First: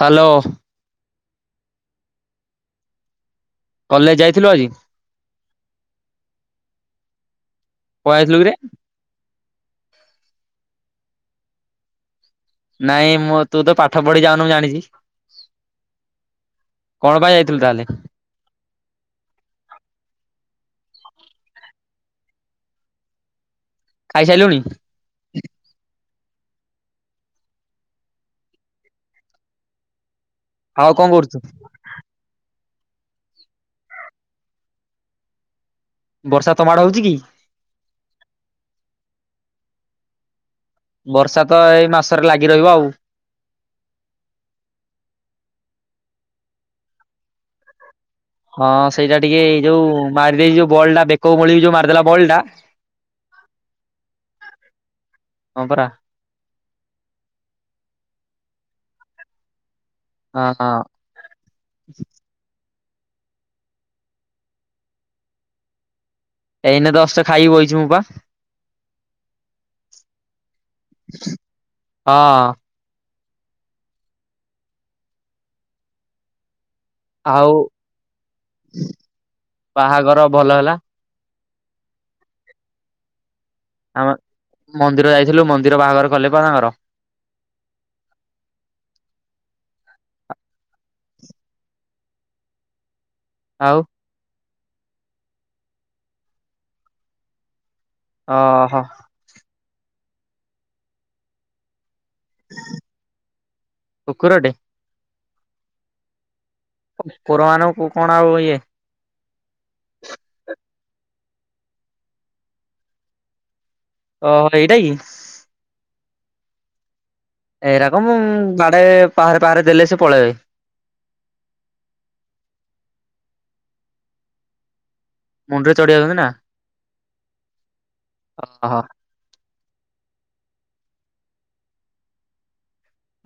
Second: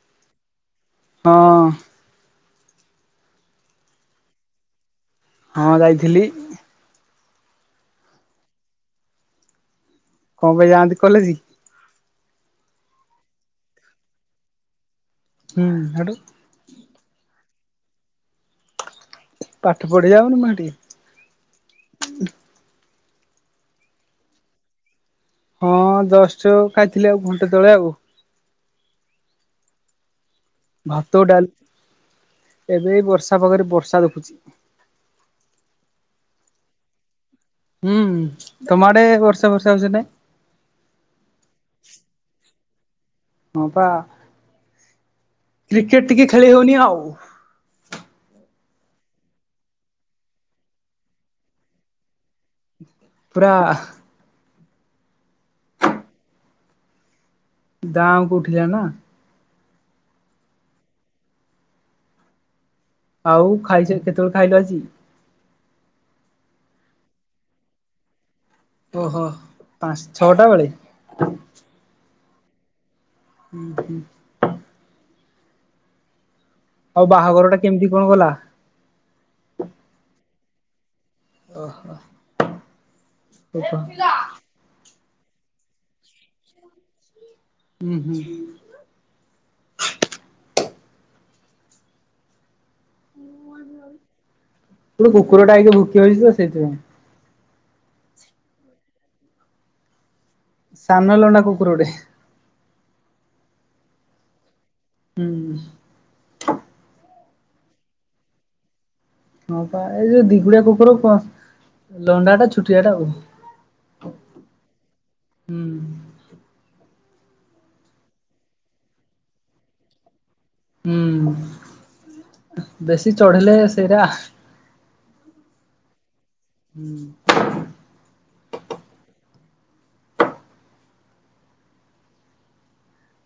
Hello! ହଁ। College ଯାଇଥିଲୁ ଆଜି? ହଁ ଯାଇଥିଲି। ପଳେଇ ଯାଇଥିଲୁ କିରେ କଣ ପାଇଁ ଯାଆନ୍ତି କଲେଜ କି? ନାଇଁ ମୁଁ ତୁ ତ ପାଠ ପଢି ଯାଉନୁଁ ଜାଣିଛି ହୁଁ ସଉଠୁ ତାହଲେ ପାଠ ପଢି [inaudible] ଖାଇ ସାରିଲୁଣି? ହଁ ଜଷ୍ଟ ଖାଇଥିଲି ଆଉ ଘଣ୍ଟା ତଳେ ଆଉ। ଆଉ କଣ ଭାତ କରୁଛୁ? ଡାଲି ଏବେ ବର୍ଷା ପାଗରେ ବର୍ଷା ଦେଖୁଛି। ବର୍ଷା ତମ ଆଡେ ହଉଛି କି? ହୁଁ ତମ ଆଡେ ବର୍ଷା ବର୍ଷେ ହେଇଛି ନା ନାଇ? ବର୍ଷା ତ ଏଇ ମାସରେ ଲାଗି ରହିବ ଆଉ। ହଁ ବା। କ୍ରିକେଟ ଟିକେ ଖେଳି ହଉନି ଆଉ। ହଁ ସେଇଟା ଟିକେ ଏଇ ଯୋଉ ମାରିଦେଇ ଯୋଉ ବଲ୍ ଟା ବେକ ମଳ ଯୋଉ ମାରିଦେଲା ବଲ୍ ଟା ପୁରା ହଁ ପରା ଦାଁକୁ ଉଠିଲା ନା! ହଁ ହ। ଆଉ ଖାଇଛ କେତେବେଳେ ଖାଇଲ ଆଜି? ଏଇନେ ଦଶଟା ଖାଇକି ବହିଛି ମୁଁ ପା ଓହୋ ପାଞ୍ଚ ଛଅଟା ବେଳେ। ହଁ। ହୁଁ ହୁଁ। ବାହାଘର ଆଉ ଟା କେମିତି କଣ ଗଲା ବାହାଘର ଭଲ ହେଲା? ଓ ହୋ। ଆମ [unintelligible] ମନ୍ଦିର ଯାଇଥିଲୁ ମନ୍ଦିର ବାହାଘର କଲେ ପା ତାଙ୍କର ହୁଁ ହୁଁ। ଆଉ। ତୁ କୁକୁରଟା ହୋଇ ଭୁକି ହୋଇଛୁ ତ ସେଇଥିପାଇଁ। ଓ ହୋ। ସାନ ଲଣ୍ଡା କୁକୁର ଗୋଟେ କୁକୁର ଟେ ହୁଁ। କୋରଆନୁ କଣ ଆଉ ଇଏ। କୁହ ଲଣ୍ଡାଟା ଛୁଟିଆ ଟା ଆଉ। ଓ ଏଇଟା କି ଏଇରାକ ମୁ ବାଡେ ପାହାରେ ପାହାରେ ଦେଲେ ସେ ପଳେଇବେ। ହୁଁ ବେଶୀ ଚଢିଲେ ସେଇଟା ମୁଣ୍ଡରେ ଚଢି ଯାଉଛନ୍ତି ନା ଓହୋ ହୁଁ।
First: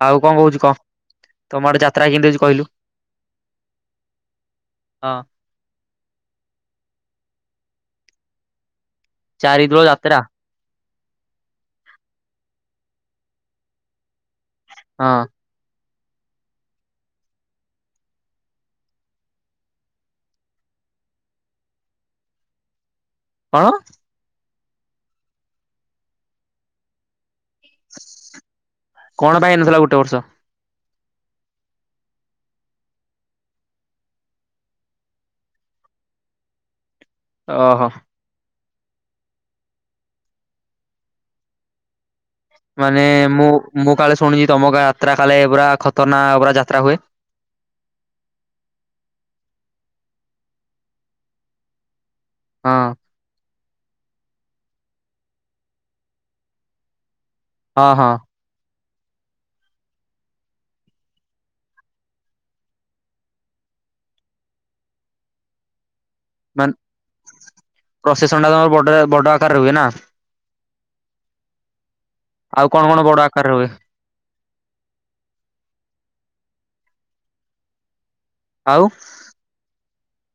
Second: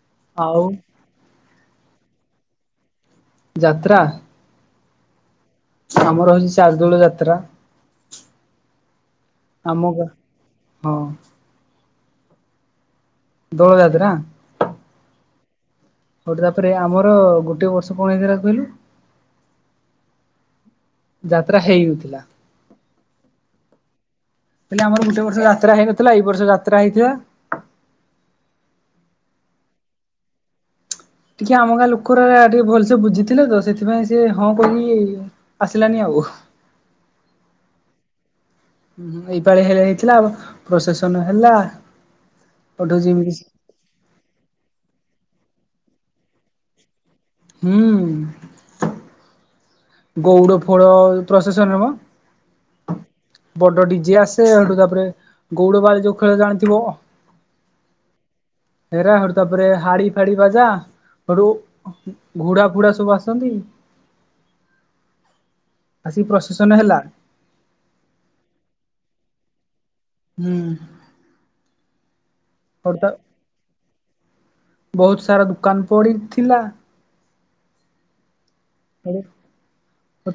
ଆଉ କଣ କହୁଛୁ କହ? ତମ ଆଡେ ଯାତ୍ରା କେମିତି ହଉଛି କହିଲୁ? ଯାତ୍ରା ହଁ। ଆମର ହଉଛି ଚାର୍ଦୋଳ ଯାତ୍ରା। ଆମ ଚାରିଦୋଲ ଗାଁ ଯାତ୍ରା। ହଁ। ଦୋଳ ଯାତ୍ରା ହଁ। ହଉଟି ତାପରେ ଆମର ଗୋଟେ ବର୍ଷ କଣ ହେଇଥିଲା କହିଲୁ? ଯାତ୍ରା ହେଇଉଥିଲା। ହଁ। ହେଲେ ଆମର ଗୋଟେ ବର୍ଷ ଯାତ୍ରା ହେଇନଥିଲା ଏଇ ବର୍ଷ ଯାତ୍ରା ହେଇଥିଲା। କଣ ପାଇଁ ହେଇନଥିଲା ଗୋଟେ ବର୍ଷ? ଟିକେ ଆମ ଗାଁ ଲୋକରା ଟିକେ ଭଲସେ ବୁଝିଥିଲେ ତ ସେଥିପାଇଁ ସେ ହଁ କହିକି ଆସିଲାନି ଆଉ। ଓହୋ। ଏଇପାଳି ହେ ହେଇଥିଲା ପ୍ରସେସନ ହେଲା। ପଠଉ ମାନେ ଯେମିତି ମୁଁ ମୁଁ କାଳେ ଶୁଣିୁଛି ତମ ଗାଁ ଯାତ୍ରା କାଳେ ପୁରା ଖତର୍ନାକ ପୁରା ଯାତ୍ରା ହୁଏ। ହୁଁ। ଗଉଡ ଫଉଡ ପ୍ରସେସନ ନୁହେଁ ମ ହଁ। ବଡ ଡିଜେ ଆସେ ହେଟୁ ତାପରେ ଗଉଡ ବାଡି ଯଉ ଖେଳ ଜାଣିଥିବ ହଁ ହଁ। ହେରା ହେଟୁ ତାପରେ ହାଡି ଫାଡି ବାଜା ହେଠୁ ଘୋଡା ଫୁଡା ସବୁ ଆସନ୍ତି। ଆସିକି ପ୍ରସେସନ ମାନ୍ ହେଲା ପ୍ରସେସନ ଟା ତମର ବଡ ବଡ ଆକାରରେ ହୁଏ ନା? ହୁଁ। ଆଉ କଣ କଣ ପଡପା ବଡ ଆକାରରେ ହୁଏ? ବହୁତ ସାରା ଦୁକାନ ପଡିଥିଲା। ଆଉ।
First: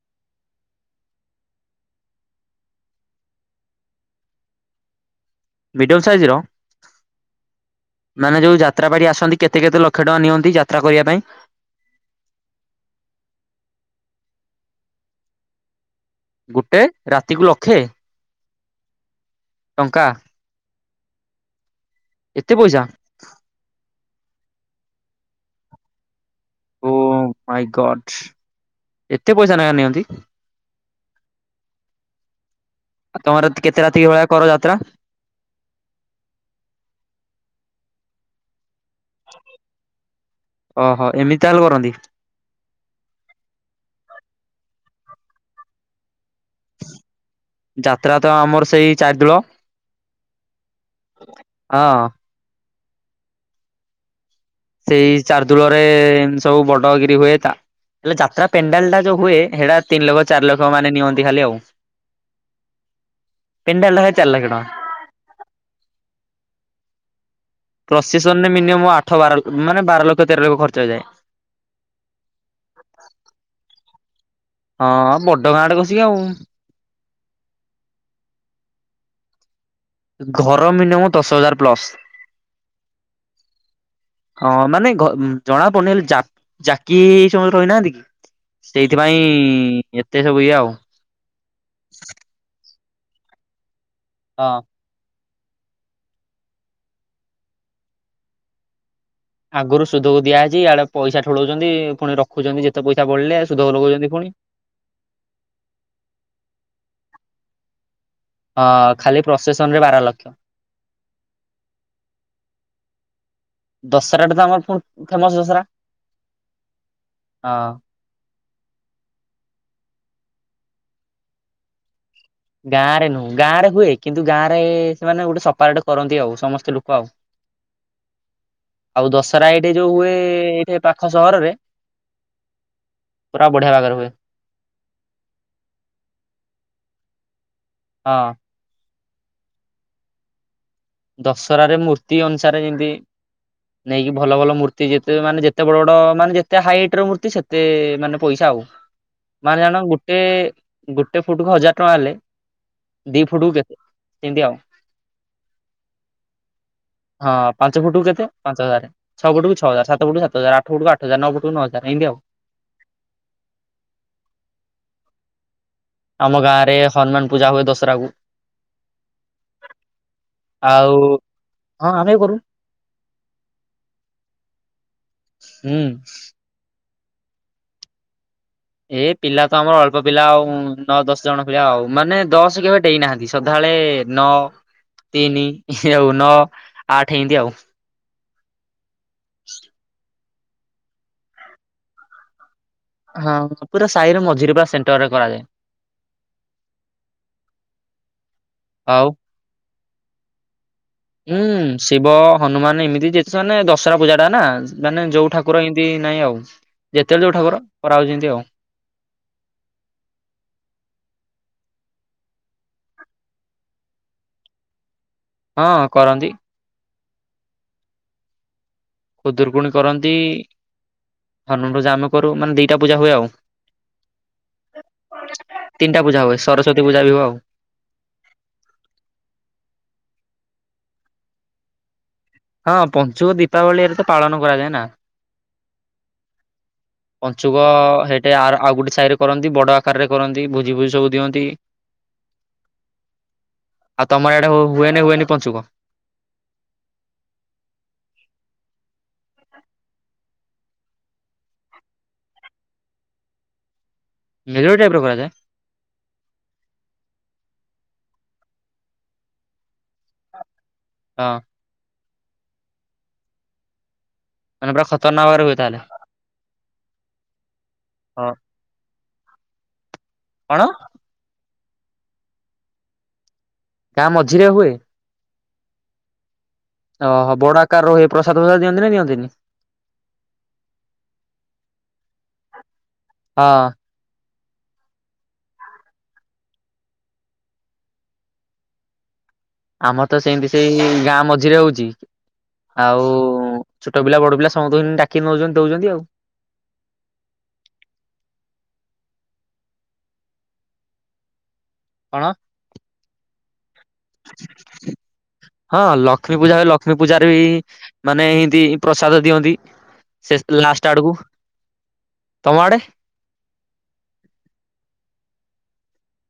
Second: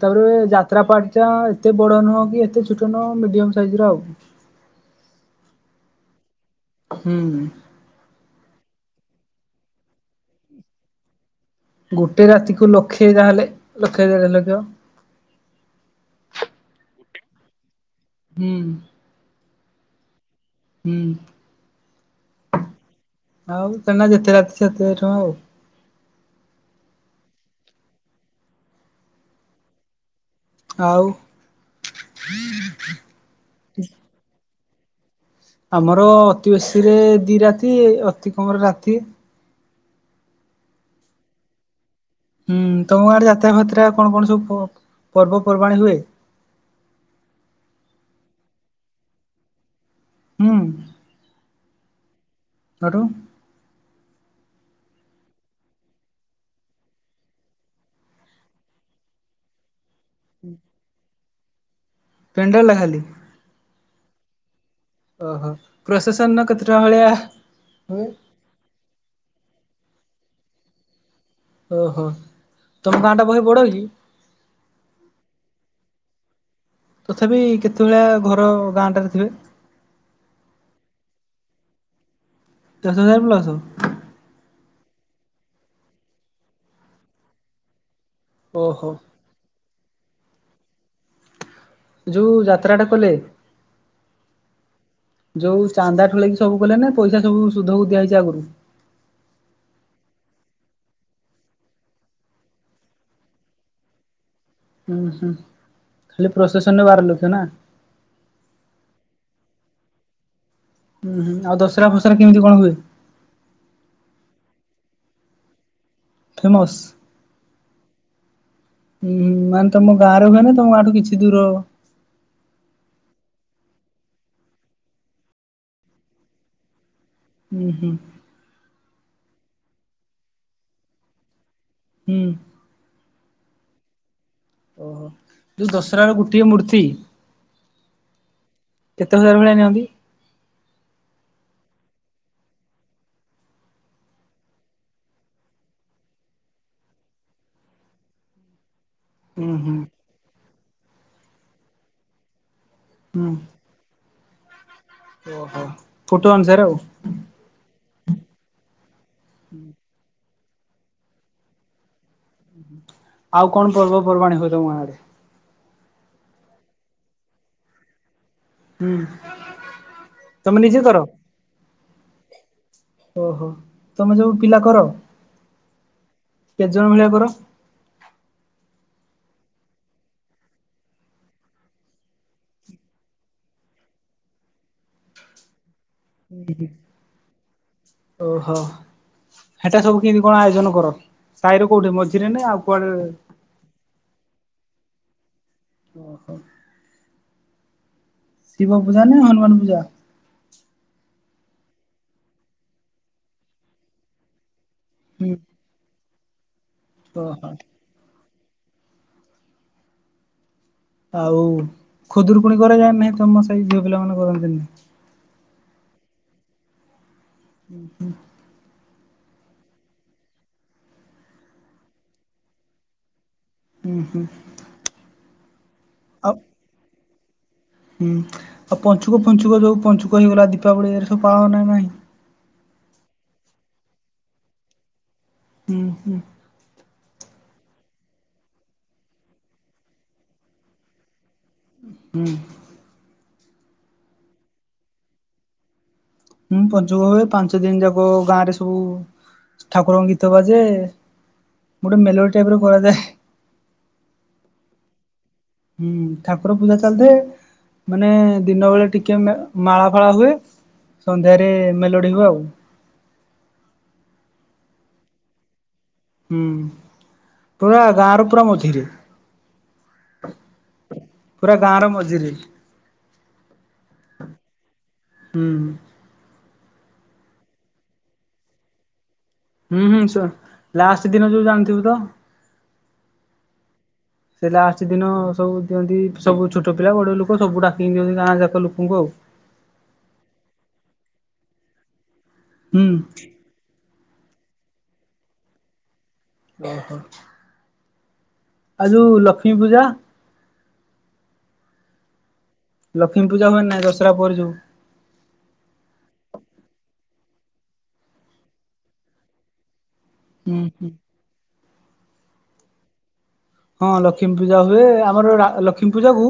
ତାପରେ ଯାତ୍ରା ପାଟି ଟା ଏତେ ବଡ ନୁହଁ କି ଏତେ ଛୋଟ ନୁହଁ ମିଡିୟମ ସାଇଜ ର ଆଉ। ମିଡିୟମ ସାଇଜ ର ହୁଁ। ମାନେ ଯୋଉ ଯା ଯାତ୍ରା ପାଟି ଆସନ୍ତି କେତେ କେତେ ଲକ୍ଷ ଟଙ୍କା ନିଅନ୍ତି ଯାତ୍ରା କରିବା ପାଇଁ? ଗୋଟେ ରାତିକୁ ଲକ୍ଷେ ତାହେଲେ ଲକ୍ଷ ଦେଢ ଲକ୍ଷ। ଗୋଟେ ରାତିକୁୁ ଲଖେ? ହଁ। ଟଙ୍କା। ହୁଁ। ଏତେ ପଇସା? ଏତେ ରାତି ସେତେ ଟଙ୍କା ଆଉ। ଓ ମାଇ ଗଡ୍ ଏତେ ପଇସା ନେଖା ନିଅନ୍ତି? ଆଉ ଆଉ ତମର କେତେ ରାତି ଭଳିଆ କର [inaudible] ଆମର ଅତି ବେଶୀ ରେ ଦି ରାତି ଅତି କମରେ ରାତି ଓହୋ ଏମିତି ତାହେଲେ କରନ୍ତି। ହୁଁ, ତମ ଗାଁରେ ଯାତ୍ରାଫାତ୍ରା, କଣ କଣ ସବୁ ପର୍ବପର୍ବାଣି ହୁଏ? ଯାତ୍ରା ତ ଆମର ସେଇ ଚାରି ଦୋଳ ହଁ। ହଁ। କଠୁ ସେଇ ଚାରିଦୁଳରେ ସବୁ ବଡଗିରି ହୁଏ ତା ହେଲେ ଯାତ୍ରା ପେଣ୍ଡାଲ ଟା ଯୋଉ ହୁଏ, ସେଇଟା ତିନଲକ୍ଷ ଚାରିଲକ୍ଷ ମାନେ ନିଅନ୍ତି ଖାଲି ଆଉ। ପେଣ୍ଡା ଲହାଲି ପିଣ୍ଡାଲାହେ ଚାଲକ୍ୟ ତାଙ୍କ ଓହୋ ପ୍ରଶାସନ ନ କତଟ ହଳି ପ୍ରସିେସନରେ ମିନିମମ୍ ଆଠ ବାର ମାନେ ବାର ଲକ୍ଷ ତେର ଲକ୍ଷ ଖର୍ଚ୍ଚ ହେଇଯାଏ। ଓହୋ ତମ ଗାଁ ଟା ବହେ ବଡ କି? ହଁ ବଡ ଗାଁଡେ ଖସିକି ଆଉ। ତଥାପି କେତେ ଭଳିଆ ଘର ଗାଁଟାରେ ଥିବେ? ଘର ମିନିମ ଦଶ ହଜାର ପ୍ଲସ ଦଶ ହଜାର ପ୍ଲସ? ହଁ ମାନେ ଘ ଜଣାପନେଇ, ଜାକି ସମ ରହିନାହାନ୍ତି କି ଓହୋ ସେଇଥିପାଇଁ ଏତେ ସବୁ ଇଏ ଆଉ। ଯୋଉ ଯାତ୍ରା ଟା କଲେ ହଁ। ଯୋଉ ଚାନ୍ଦା ଠୁଳେଇକି ସବୁ କଲେ ନା, ପଇସା ସବୁ ସୁଧକୁ ଦିଆହେଇଛି ଆଗରୁ ଆଗରୁ ସୁଧକୁ ଦିଆଯାଇଛି ଇଆଡେ ପଇସା ଠୁଳଉଛନ୍ତି ପୁଣି ରଖୁଛନ୍ତି ଯେତେ ପଇସା ବଳଲେ ସୁଧକୁ ଲଗଉଛନ୍ତି ପୁଣି ହୁଁ ହୁଁ ଖାଲି ପ୍ରୋସେସନ ନ ବାରଲକ୍ଷ୍ୟ ନା! ହଁ ଖାଲି ପ୍ରସେସନ ରେ ବାର ଲକ୍ଷ ହୁଁ ହୁଁ ଆଉ ଦଶହରା ଫସରା କେମିତି କଣ ହୁଏ? ଦଶହରାଟା ତ ଆମର ପୁଣି ଫେମସ ଦସରା ଫେମସ, ମାନେ ତମ ଗାଁରେ ହୁଏନ ତମାଡୁ କିଛି ଦୂର ଗାଁ ରେ ନୁହେଁ ଗାଁ ରେ ହୁଏ କିନ୍ତୁ ଗାଁରେ ସେମାନେ ଗୋଟେ ସପାରେଟ କରନ୍ତି ଆଉ ସମସ୍ତେ ଲୋକ ଆଉ। ହୁଁ ହୁଁ। ଆଉ ଦଶହରା ଏଇଠି ଯୋଉ ହୁଏ ଏଇଠି ପାଖ ସହରରେ ହୁଁ। ପୁରା ବଢଆ ବାଗରହୁଏ। ଓହୋ ଯୋଉ ଦଶରାର ଗୋଟିଏ ମୂର୍ତ୍ତି ହଁ। କେତେ ହଜାର ଭଳିଆ ନିଅନ୍ତି। ଦଶହରାରେ ମୂର୍ତ୍ତି ଅନୁସାରେ ଯେମିତି ନେଇକି ଭଲ ଭଲ ମୂର୍ତ୍ତି ଯେତେ ମାନେ ଯେତେ ବଡ ବଡ ମାନେ ଯେତେ ହାଇଟ ର ମୂର୍ତ୍ତି ସେତେ ମାନେ ପଇସା ହୁଁ ମାନେ ହୁଁ ଜାଣ ଗୋଟେ, ଗୋଟେଫୁଟ କୁ ହଜାର ଟଙ୍କା ହେଲେ ଦି ଫୁଟକୁ ହୁଁ କେତେ ସେମିତି ଆଉ। ଓହୋ ଫୁଟୁ ଆନୁସରେ ଆଉ। ହଁ ପାଞ୍ଚ ଫୁଟକୁ କେତେ ପାଞ୍ଚ ହଜାର, ଛଅଟକୁ ଛହଜାର, ସାତପଟୁ ସାତହଜାର, ଆଠପଟକୁ ଆଠହଜାର, ନଅପଟୁ ନଅହଜାର ଏମିତି ଆଉ। ଆଉ କଣ ପର୍ବପର୍ବାଣି ହଉ ତମ ଗଁରେ? ଆମ ଗାଁ ରେ ହନୁମାନ ପୂଜା ହୁଏ ଦଶହରା କୁ। ହୁଁ, ତମେ ନିଜେ ଆଉ କର? ହଁ ଆମେ କରୁ। ଓହୋ ତମେ ଯୋଉ ପିଲା କର ହୁଁ। କେତେ ଜଣ ଭଳିଆ କର? ଏ ପିଲା ତ ଆମର ଅଳ୍ପ ପିଲା ଆଉ ନଅ ଦଶ ଜଣ ପିଲା ଆଉ ମାନେ ଦଶ କେବେ ଡେଇନାହାନ୍ତି ସଧାବେଳେ ନଅ, ତିନି ଆଉ ନଅ ଆଠ ଏମିତି ଆଉ। [inaudible] ଓହୋ ହେଟା ସବୁ କେମିତି? କଣ ଆୟୋଜନ କର ସାହିରେ କୋଉଠି ମଝିରେ ନା ଆଉ କୁଆଡେ? ହଁ ପୁରା ସାହିରେ ମଝିରେ ବା ସେଣ୍ଟର ରେ କରାଯାଏ। ଓ ହୋ। ଶିବ ପୂଜା ଆଉ ନା ହନୁମାନ ପୂଜା? ହୁଁ ଶିବ ହନୁମାନ ଏମିତି ଯେହେତୁ ମାନେ ଦଶହରା ପୂଜା ଟା ନା ମାନେ ଯୋଉ ହୁଁ। ଠାକୁର ଏମତି ନାଇଁ ଆଉ ଯେତେବେଳେ ଯୋଉ ଓହୋ ଠାକୁର କରା ହଉଛନ୍ତି ଆଉ। ଆଉ ଖୁଦୁରକୁୁଣି କରାଯାଏ ନା ନାହିଁ ତମ ସାହି ଝିଅ ପିଲାମାନେ କରନ୍ତିନି? ହଁ କରନ୍ତି। ହୁଁ ହୁଁ। ଖୁଦୁରକୁୁଣୀ କରନ୍ତି ହନୁମାନ ପୂଜା ଆମେ କରୁ ମାନେ ଦିଟା ପୂଜା ହୁଏ ଆଉ। ହୁଁ ହୁଁ ତିନିଟା ପୂଜା ଆଉ ହୁଏ ସରସ୍ଵତୀ ପୂଜା ବି ହୁଏ ଆଉ। ହୁଁ ଆଉ ପଞ୍ଚୁକ ପଞ୍ଚୁକ ଯୋଉ ପଞ୍ଚୁକ ହେଇଗଲା ଦୀପାବଳି ଏରେ ସବୁ ପାଳନା ନାହିଁ? ହଁ ପଞ୍ଚୁମ ଦୀପାବଳି ଏରା ତ ପାଳନ କରାଯାଏ ନା। ହୁଁ ହୁଁ। ପଞ୍ଚୁକ ହେଟେ ଆଉ ଗୋଟେ ସାଇରେ କରନ୍ତି ବଡ଼ ଆକାରରେ କରନ୍ତି ଭୋଜି ଫୋଜି ସବୁ ଦିଅନ୍ତି। ହୁଁ। ଆଉ ତମର ଆଡେ ହୁଏନି ହୁଏନି ପଞ୍ଚୁକ? ହଁ ପଞ୍ଚୁକ ହୁଏ ପାଞ୍ଚ ଦିନ ଯାକ ଗାଁ ରେ ସବୁ ଠାକୁରଙ୍କ ଗୀତ ବାଜେ ଗୋଟେ ମେଲୋଡ଼ି ଟାଇପର କରା ଯାଏ। ମେଲୋଡି଼ ଟାଇପି ର କରାଯାଏ? ହୁଁ ଠାକୁର ପୂଜା ଚାଲିଥାଏ ମାନେ ଦିନ ବେଳା ଟିକେ ମାଳା ପାଳା ହୁଏ ହଁ ସନ୍ଧ୍ୟାରେ ମେଲୋଡି ହୁଏ ଆଉ। ମାନେ ପୁରା ଖତରନାକରେ ହୁଏ ତାହେଲେ। ହୁଁ ପୁରା ଗାଁ ର ହଁ ପୁରା ମଝିରେ। କଣ? ପୁରା ଗାଁ ର ମଝିରେ। ଗାଁ ମଝିରେ ହୁଏ? ହୁଁ। ଓହୋ ବଡ ଆକାର ର ପ୍ରସାଦ ଫସାଦ ଦିଅନ୍ତି ନା ଦିଅନ୍ତିନି? ହୁଁ ହୁଁ ଲାଷ୍ଟ ଦିନ ଯୋଉ ଜାଣିଥିବୁ ତ? ହଁ। ସେ ଲାଷ୍ଟ ଦିନ ସବୁ ଦିଅନ୍ତି ସବୁ ଛୋଟ ପିଲା ବଡ ଲୋକ ସବୁ ଡାକିକି ଦିଅନ୍ତି ଗାଁ ଯାକ ଲୋକଙ୍କୁ ଆଉ। ଆମର ତ ସେମିତି ସେଇ ଗାଁ ମଝିରେ ହଉଛି ହୁଁ ଆଉ ଛୋଟ ପିଲା ବଡ଼ ପିଲା ସମସ୍ତୁଙ୍କୁ ଡାକିନୋଉଛନ୍ତି ଦଉଛନ୍ତି ଆଉ। ଓ ହୋ। ଆ ଯୋଉ ଲକ୍ଷ୍ମୀ ପୂଜା? କଣ? ଲକ୍ଷ୍ମୀ ପୂଜା ହୁଏ ନା ଦଶହରା ପରେ ଯୋଉ। [inaudible] ହଁ ଲକ୍ଷ୍ମୀ ପୂଜା ହୁଏ ଲକ୍ଷ୍ମୀ ଲକ୍ଷ୍ମୀ ପୂଜାରେ ବି ମାନେ ଏଇ ଦି ପ୍ରସାଦ ଦିଅନ୍ତି। ସେ ହୁଁ ହୁଁ ଲାଷ୍ଟ ଆଡ଼କୁ [inaudible] ତମ ଆଡ଼େ? ହଁ ଲକ୍ଷ୍ମୀ ପୂଜା ହୁଏ ଆମର ଲକ୍ଷ୍ମୀ ପୂଜାକୁ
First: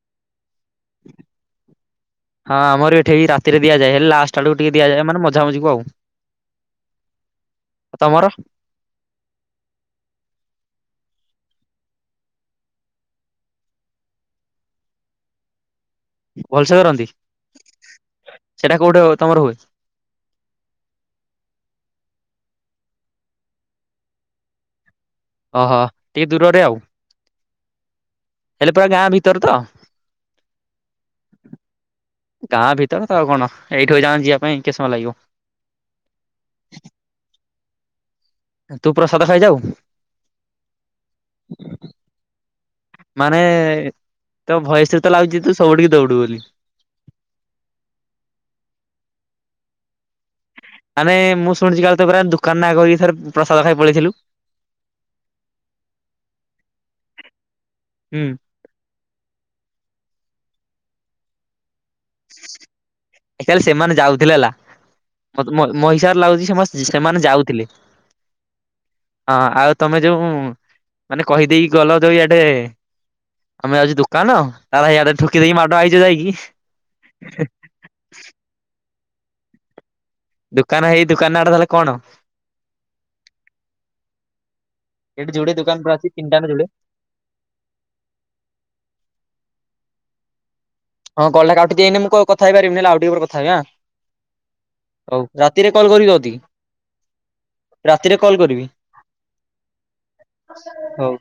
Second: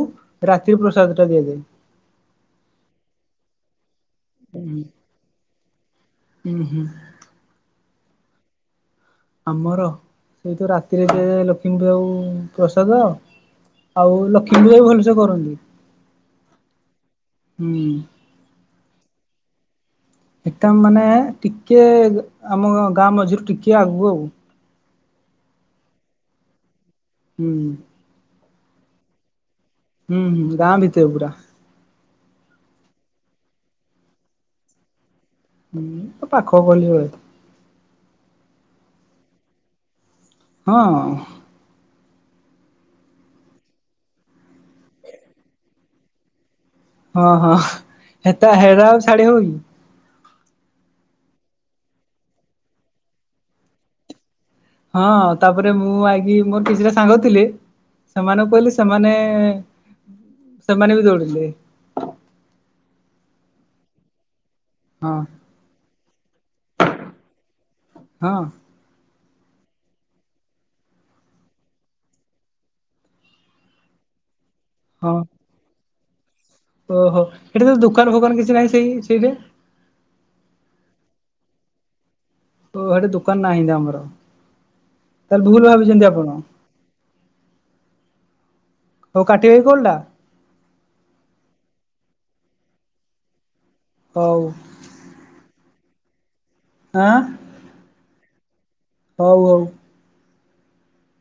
ରାତିରେ ପ୍ରସାଦ ଟା ଦିଆଯାଏ। [inaudible] ହଁ ଆମର ଏଠି ଏଇ ରାତିରେ ଦିଆଯାଏ ହେଲେ ଲାଷ୍ଟ ଆଡ଼କୁ ଟିକେ ହୁଁ ଦିଆଯାଏ ମାନେ ମଝା ମଝିକୁ ଆଉ। ହୁଁ ହୁଁ ଆଉ ତମର? ଆମର ସେଇ ତ ରାତିରେ ଦିଆଯାଏ ଲକ୍ଷ୍ମୀଙ୍କୀ ଆଉ ପ୍ରସାଦ। ଆଉ ଲକ୍ଷ୍ମୀ ପୂଜା ବି ଭଲସେ କରନ୍ତି? ଭଲସେ କରନ୍ତି, ହୁଁ ସେଟା କୋଉଠି ହ ତମର ହୁଏ । ଏକାମ୍ ମାନେ ଟିକେ ଆମ ଗାଁ ମଝିରୁ ଟିକେ ଆଗୁକୁ ଆଉ । ଓହୋ ଟିକେ ଦୂରରେ ଆଉ । ହୁଁ । ହେଲେ ପୁରା ଗାଁ ଭିତରେ ତ । ହୁଁ ହୁଁ ଗାଁ ଭିତରେ ପୁରା । ଗାଁ ଭିତର ତ ଆଉ କଣ ଏଇଠି ଏଇଯାକେଁ ଯିବା ପାଇଁ କେତେ ସମୟ ଲାଗିବ । ହୁଁ ଏ ପାଖ ଗଲି ରେ । ତୁ ପ୍ରସାଦ ଖାଇଯାଉ । ହଁ । ମାନେ ତୋ ଭୟସରୁ ତ ଲାଗୁଛି ତୁ ସବୁଠିକି ଦୌଡୁ ବୋଲି । ହଁ ହଁ ହେତା ହେରା ଆଉ ଛାଡି ହବ କି? ମାନେ ମୁଁ ଶୁଣିଛି କାଳେ ତୁ ପରା ଦୁକାନ କହିକି ଥରେ ପ୍ରସାଦ ଖାଇ ପଳେଇଥିଲୁ । ହଁ ତାପରେ ମୁଁ ଆଇକି ମୋର କିଛିଟା ସାଙ୍ଗଥିଲେ । ହୁଁ ସେମାନଙ୍କୁ କହିଲି ସେମାନେ ସେମାନେ ବି ଦୌଡିଲେ । ଆକଚୁଆଲି ସେମାନେ ଯାଉଥିଲେ ହେଲା ହଁ । ମତେ ମୋ ମୋ ହିସାବେ ରେ ଲାଗୁଛି ସେ ମୋ ସ୍ ସେମାନେ ଯାଉଥିଲେ ହଁ । ହଁ ଆଉ ତମେ ଯୋଉ ମାନେ କହି ଦେଇକି ଗଲ ଯୋଉ ଏଠେ । ଆମେ ଯାଉଛୁ ଦୁକାନ ତାର ହିଆଡେ ହଁ। ଠୁକି ଦେଇକି ମାଡ ଆଇଛ ଯାଇକି । ଓହୋ ଏଠି ତ ଦୋକାନ ଫୋକାନ କିଛି ନାହିଁ ସେଇ ସେଇଠେ । ଦୁକାନ ହେଇ ଦୁକାନା ଟା ତାଲେ କଣ । ଓ ହେଠି ଦୋକାନ ନାହିଁ ତେ ଆମର । ଏଠି ତା ହେଲେ ଯୋଡେ ଭୁଲ ଦୋକାନ ପୁରା ଅଛି ଭାବିଛନ୍ତି ତିନିଟା ଆପଣ ନା । ଯୋଡେ ହଉ କାଟିବ ଏଇ କଲ୍ ଟା । ହଁ କଲ୍ ଟା କାଟୁଚି ଏୟିନେ, ମୁଁ କଥା ହେଇ ପାରିବିନି ଆଉ ଟିକେ ପରେ କଥା ହେବି ଆଁ ହଉ ହଉ ରାତିରେ । କଲ କରିବି ଯଦି । ଆଁ । କଲ୍ କରିବି । ହଉ ହଉ । ହଉ ।